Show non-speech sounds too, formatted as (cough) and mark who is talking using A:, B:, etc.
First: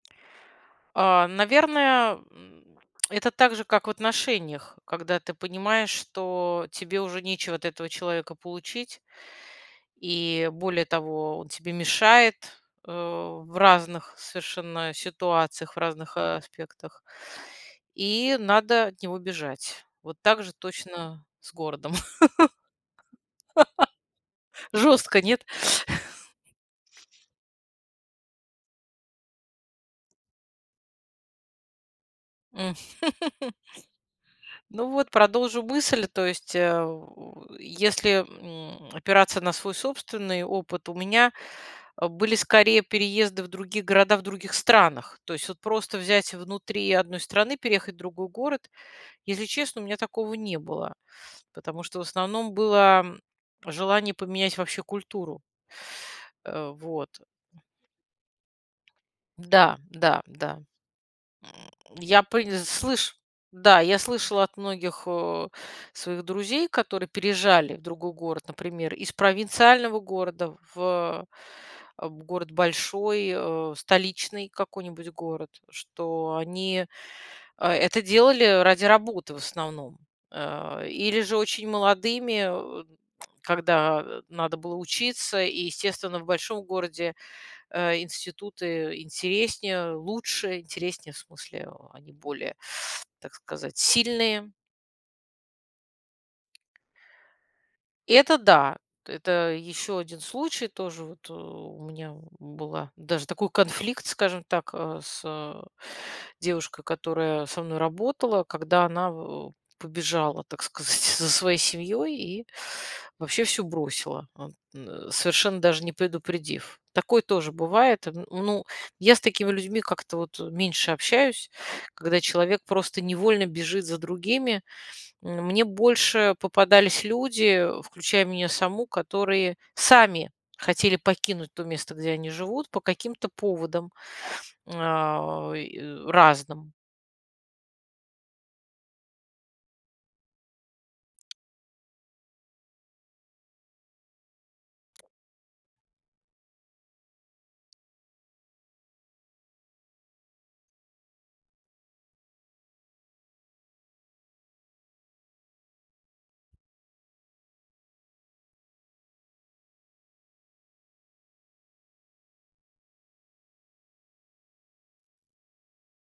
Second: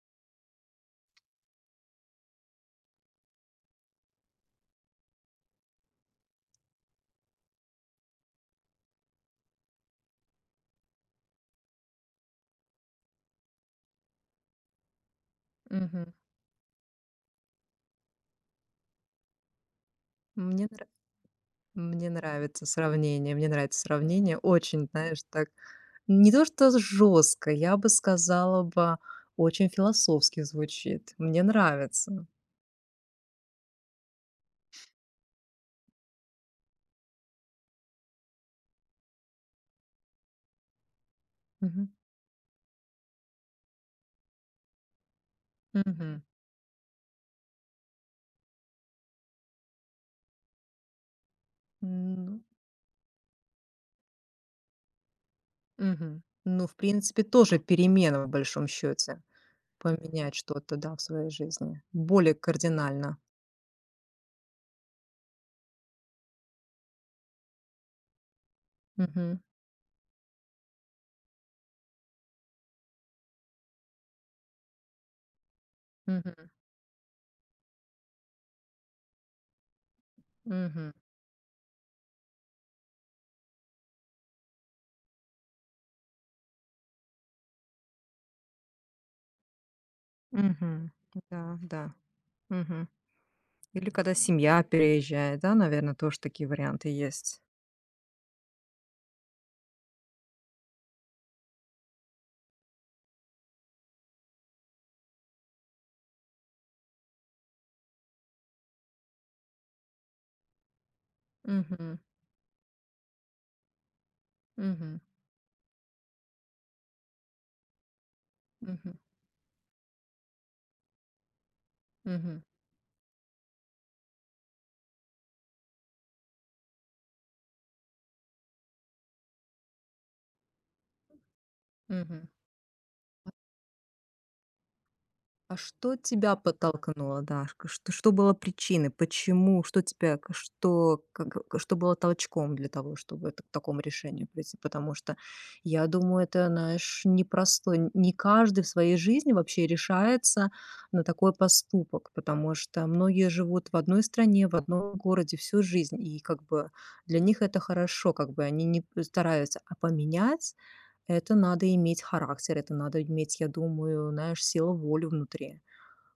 A: А, наверное, м, (clicks tongue) это также, как в отношениях, когда ты понимаешь, что тебе уже нечего от этого человека получить и, более того, он тебе мешает, э, в разных совершенно ситуациях, в
B: Мгм.
A: разных аспектах, и надо от него бежать. Вот так же
B: Мне нра
A: точно с городом.
B: мне нравится сравнение. Мне нравится сравнение.
A: (laughs)
B: Очень, знаешь,
A: Жестко, нет?
B: так не то, что з
A: (chuckles)
B: жестко, я бы сказала бы очень философски звучит. Мне нравится.
A: (laughs) Ну, вот, продолжу мысль, то есть, э, если, м, опираться на свой собственный опыт, у меня,
B: Мгм.
A: э, были скорее переезды в других городах в других странах. То есть вот просто
B: Мгм.
A: взять внутри одной страны, переехать в другой город- если честно, у меня такого не было. Потому что, в
B: М ну.
A: основном, было желание поменять вообще культуру.
B: Мгм. Ну
A: Э,
B: в
A: вот.
B: принципе тоже перемена в большом счете-
A: Да да
B: поменять
A: да.
B: что-то, да, в своей
A: М,
B: жизни
A: я
B: более
A: пыль слышу.
B: кардинально.
A: Да, я слышала от многих, а, своих друзей, которые переезжали в другой город, например, из
B: Мгм.
A: провинциального города в, э, в город большой, э, столичный какой-нибудь город, что
B: Мгм.
A: они, а, это делали ради работы, в основном. А,
B: Мгм.
A: или же очень молодыми, э, когда, э, надо было учиться, и, естественно, в большом городе, э, институты интереснее, лучше.
B: Мгм.
A: Интереснее, в
B: Да
A: смысле
B: да.
A: они более,
B: Мгм.
A: так сказать,
B: Или када
A: сильные.
B: семья переезжает, да, наверное, тоже такие варианты есть.
A: Это да, это еще один случай тоже вот. У меня была даже такой конфликт, скажем так, а, с, э, девушкой, которая со мной работала, когда она в побежала, так сказать, за своей
B: Мгм.
A: семьей и вообще всё бросила, от,
B: Мгм.
A: н совершенно даже не предупредив. Такое тоже бывает. Ну,
B: Мгм.
A: я с такими людьми как-то вот меньше общаюсь, когда
B: Мгм.
A: человек просто невольно бежит за другими. Мне больше попадались люди, включая меня саму, которые сами хотели покинуть то место, где
B: Мгм.
A: они живут, по каким-то
B: М.
A: поводам, а,
B: А
A: и
B: что тебя
A: разным.
B: подтолкнуло, Дашка? Что что было причиной? Почему? Что тебя что, как что было толчком для того, чтобы к так такому решению прийти. Потому что, я думаю, это, знаешь, непростой не каждый в своей жизни вообще решается на такой поступок, потому что многие живут в одной стране, в одном городе всю жизнь, и, как бы, для них это хорошо, как бы они не стараются а поменять- это надо иметь характер, это надо иметь, я думаю, знаешь, силу волю внутри.